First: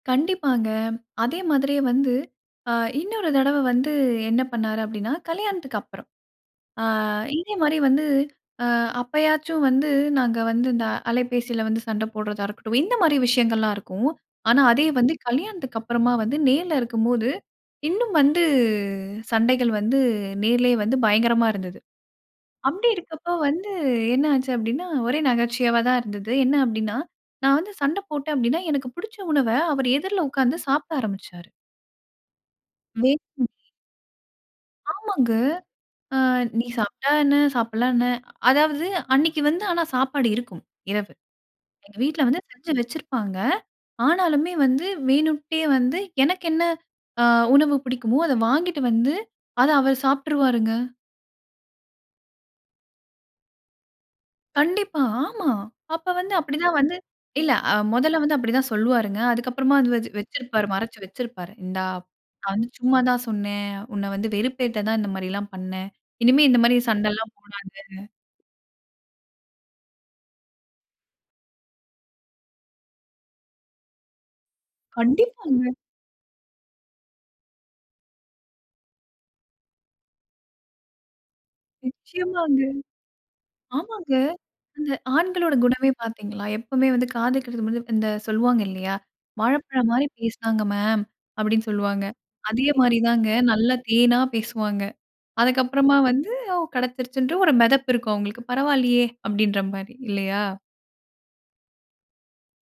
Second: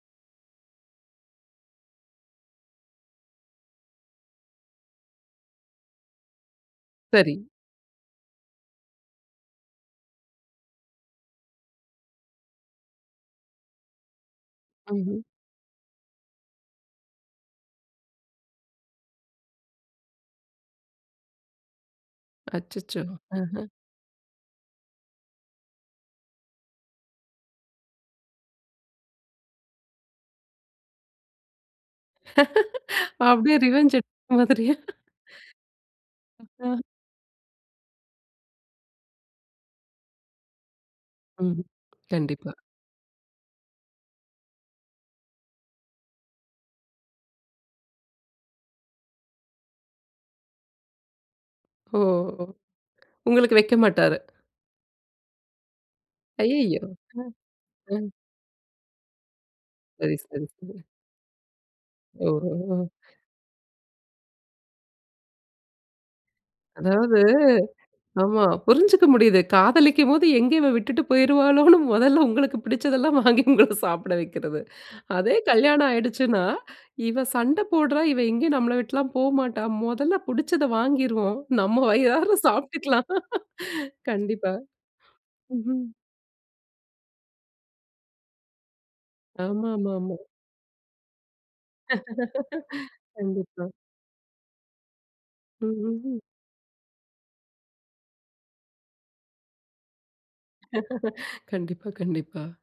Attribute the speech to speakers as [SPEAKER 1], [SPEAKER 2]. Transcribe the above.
[SPEAKER 1] கண்டிப்பாங்க. அதே மாதிரியே வந்து அ இன்னொரு தடவ வந்து, என்ன பண்ணாரு? அப்டின்னா, கல்யாணத்துக்கு அப்புறம். அ
[SPEAKER 2] சரி.
[SPEAKER 1] இதே மாரி வந்து அ அப்பயாச்சும் வந்து, நாங்க வந்து இந்த அலைபேசியில வந்து சண்ட போட்றதா இருக்கட்டும், இந்த மாரி விஷயங்கள்லாம் இருக்கும். ஆனா, அதே வந்து
[SPEAKER 2] ம்ஹ்ம்.
[SPEAKER 1] கல்யாணத்துக்கு அப்புறமா வந்து நேர்ல இருக்கும்போது, இன்னும் வந்து சண்டைகள் வந்து நேரிலேயே வந்து, பயங்கரமா இருந்தது. அப்டி
[SPEAKER 2] அச்சச்சோ!
[SPEAKER 1] இருக்கப்ப
[SPEAKER 2] அஹ.
[SPEAKER 1] வந்து என்ன ஆச்சு? அப்டின்னா, ஒரே நகைச்சுவையா தான் இருந்தது. என்ன அப்டின்னா, நான் வந்து சண்ட போட்டேன் அப்டின்னா, எனக்கு புடிச்ச உணவ அவர் எதிர்ல உக்காந்து சாப்பிட ஆரம்பிச்சாரு.
[SPEAKER 2] அப்டியே
[SPEAKER 1] [unintelligible]
[SPEAKER 2] ரிவென்ஞ்ச் எடுத்த மாதிரியா?
[SPEAKER 1] ஆமாங்க. அ நீ
[SPEAKER 2] அதான்.
[SPEAKER 1] சாப்பட்டா என்ன? சாப்பிடலன்னா என்ன? அதாவது, அன்னைக்கு வந்து ஆனா, சாப்பாடு இருக்கும். இரவு
[SPEAKER 2] ம்ஹ்ம்.
[SPEAKER 1] எங்க வீட்ல வந்து
[SPEAKER 2] கண்டிப்பா.
[SPEAKER 1] செஞ்சு வச்சிருப்பாங்க. ஆனாலுமே வந்து வேணும்ட்டே வந்து, எனக்கு என்ன அ உணவு புடிக்குமோ அத வாங்கிட்டு வந்து அத அவர் சாப்ட்டுருவாருங்க!
[SPEAKER 2] ஓ! உங்களுக்கு வைக்க மாட்டாரு!
[SPEAKER 1] கண்டிப்பா ஆமா. அப்ப வந்து அப்டி தான்
[SPEAKER 2] ஐயயோ!
[SPEAKER 1] வந்து,
[SPEAKER 2] அ,
[SPEAKER 1] இல்ல
[SPEAKER 2] அ.
[SPEAKER 1] மொதல்ல வந்து அப்டி தான் சொல்வாருங்க அதுக்கப்புறமா அது வந்து
[SPEAKER 2] சரி,
[SPEAKER 1] வெச்
[SPEAKER 2] சரி.
[SPEAKER 1] வெச்சிருப்பாரு.
[SPEAKER 2] சரி.
[SPEAKER 1] மறச்சு வெச்சிருப்பாரு. இந்தா,
[SPEAKER 2] ஓ,
[SPEAKER 1] நான் வந்து
[SPEAKER 2] ஓ.
[SPEAKER 1] சும்மா தான் சொன்னேன். உன்ன வந்து வெறுப்பேத்த தான் இந்த மாரி எல்லாம் பண்னே. இனிமே இந்த மாரி சண்டை
[SPEAKER 2] அதாவது,
[SPEAKER 1] எல்லாம் போடாத.
[SPEAKER 2] ஆமா. புரிஞ்சுக்க முடியுது. காதலிக்கும்போது எங்க இவ விட்டுட்டு போய்ருவாளோன்னு மொதல்ல உங்களுக்கு பிடிச்சதெல்லாம் வாங்கி உங்கள சாப்பிட வைக்கிறது. அதே
[SPEAKER 1] கண்டிப்பாங்க.
[SPEAKER 2] கல்யாணம் ஆயிடுச்சுன்னா, இவ சண்ட போட்றா. இவ எங்கேயும் நம்மை விட்டுலாம் போமாட்டா. மொதல்ல பிடிச்சத வாங்கிருவோம். நம்ம வயிறார
[SPEAKER 1] நிச்சியமாங்க.
[SPEAKER 2] சாப்ட்டுக்கலாம்.
[SPEAKER 1] ஆமாங்க.
[SPEAKER 2] கண்டிப்பா.
[SPEAKER 1] அந்த ஆண்களோட
[SPEAKER 2] ம்ஹ்ம்.
[SPEAKER 1] குணமே பாத்தீங்களா? எப்பவுமே வந்து காதலிக்கிறதுக்கு முன்ன இந்த சொல்வாங்க இல்லையா? "வாழைப்பழம் மாரி
[SPEAKER 2] ஆமாமாமா.
[SPEAKER 1] பேசினாங்க மேம்" அப்டின்னு சொல்வாங்க. அதே மாரி தாங்க.
[SPEAKER 2] கண்டிப்பா.
[SPEAKER 1] நல்லா தேனா பேசுவாங்க. அதுக்கு அப்புறமா
[SPEAKER 2] ம்ஹ்ம்.
[SPEAKER 1] வந்து, அவ் கெடச்சிருச்சுன்ட்டு வந்து ஒரு மெதப்பு இருக்கும்! அவுங்களுக்கு. "பரவாயில்லையே" அப்டடீன்ற மாரி இல்லையா?
[SPEAKER 2] கண்டிப்பா, கண்டிப்பா.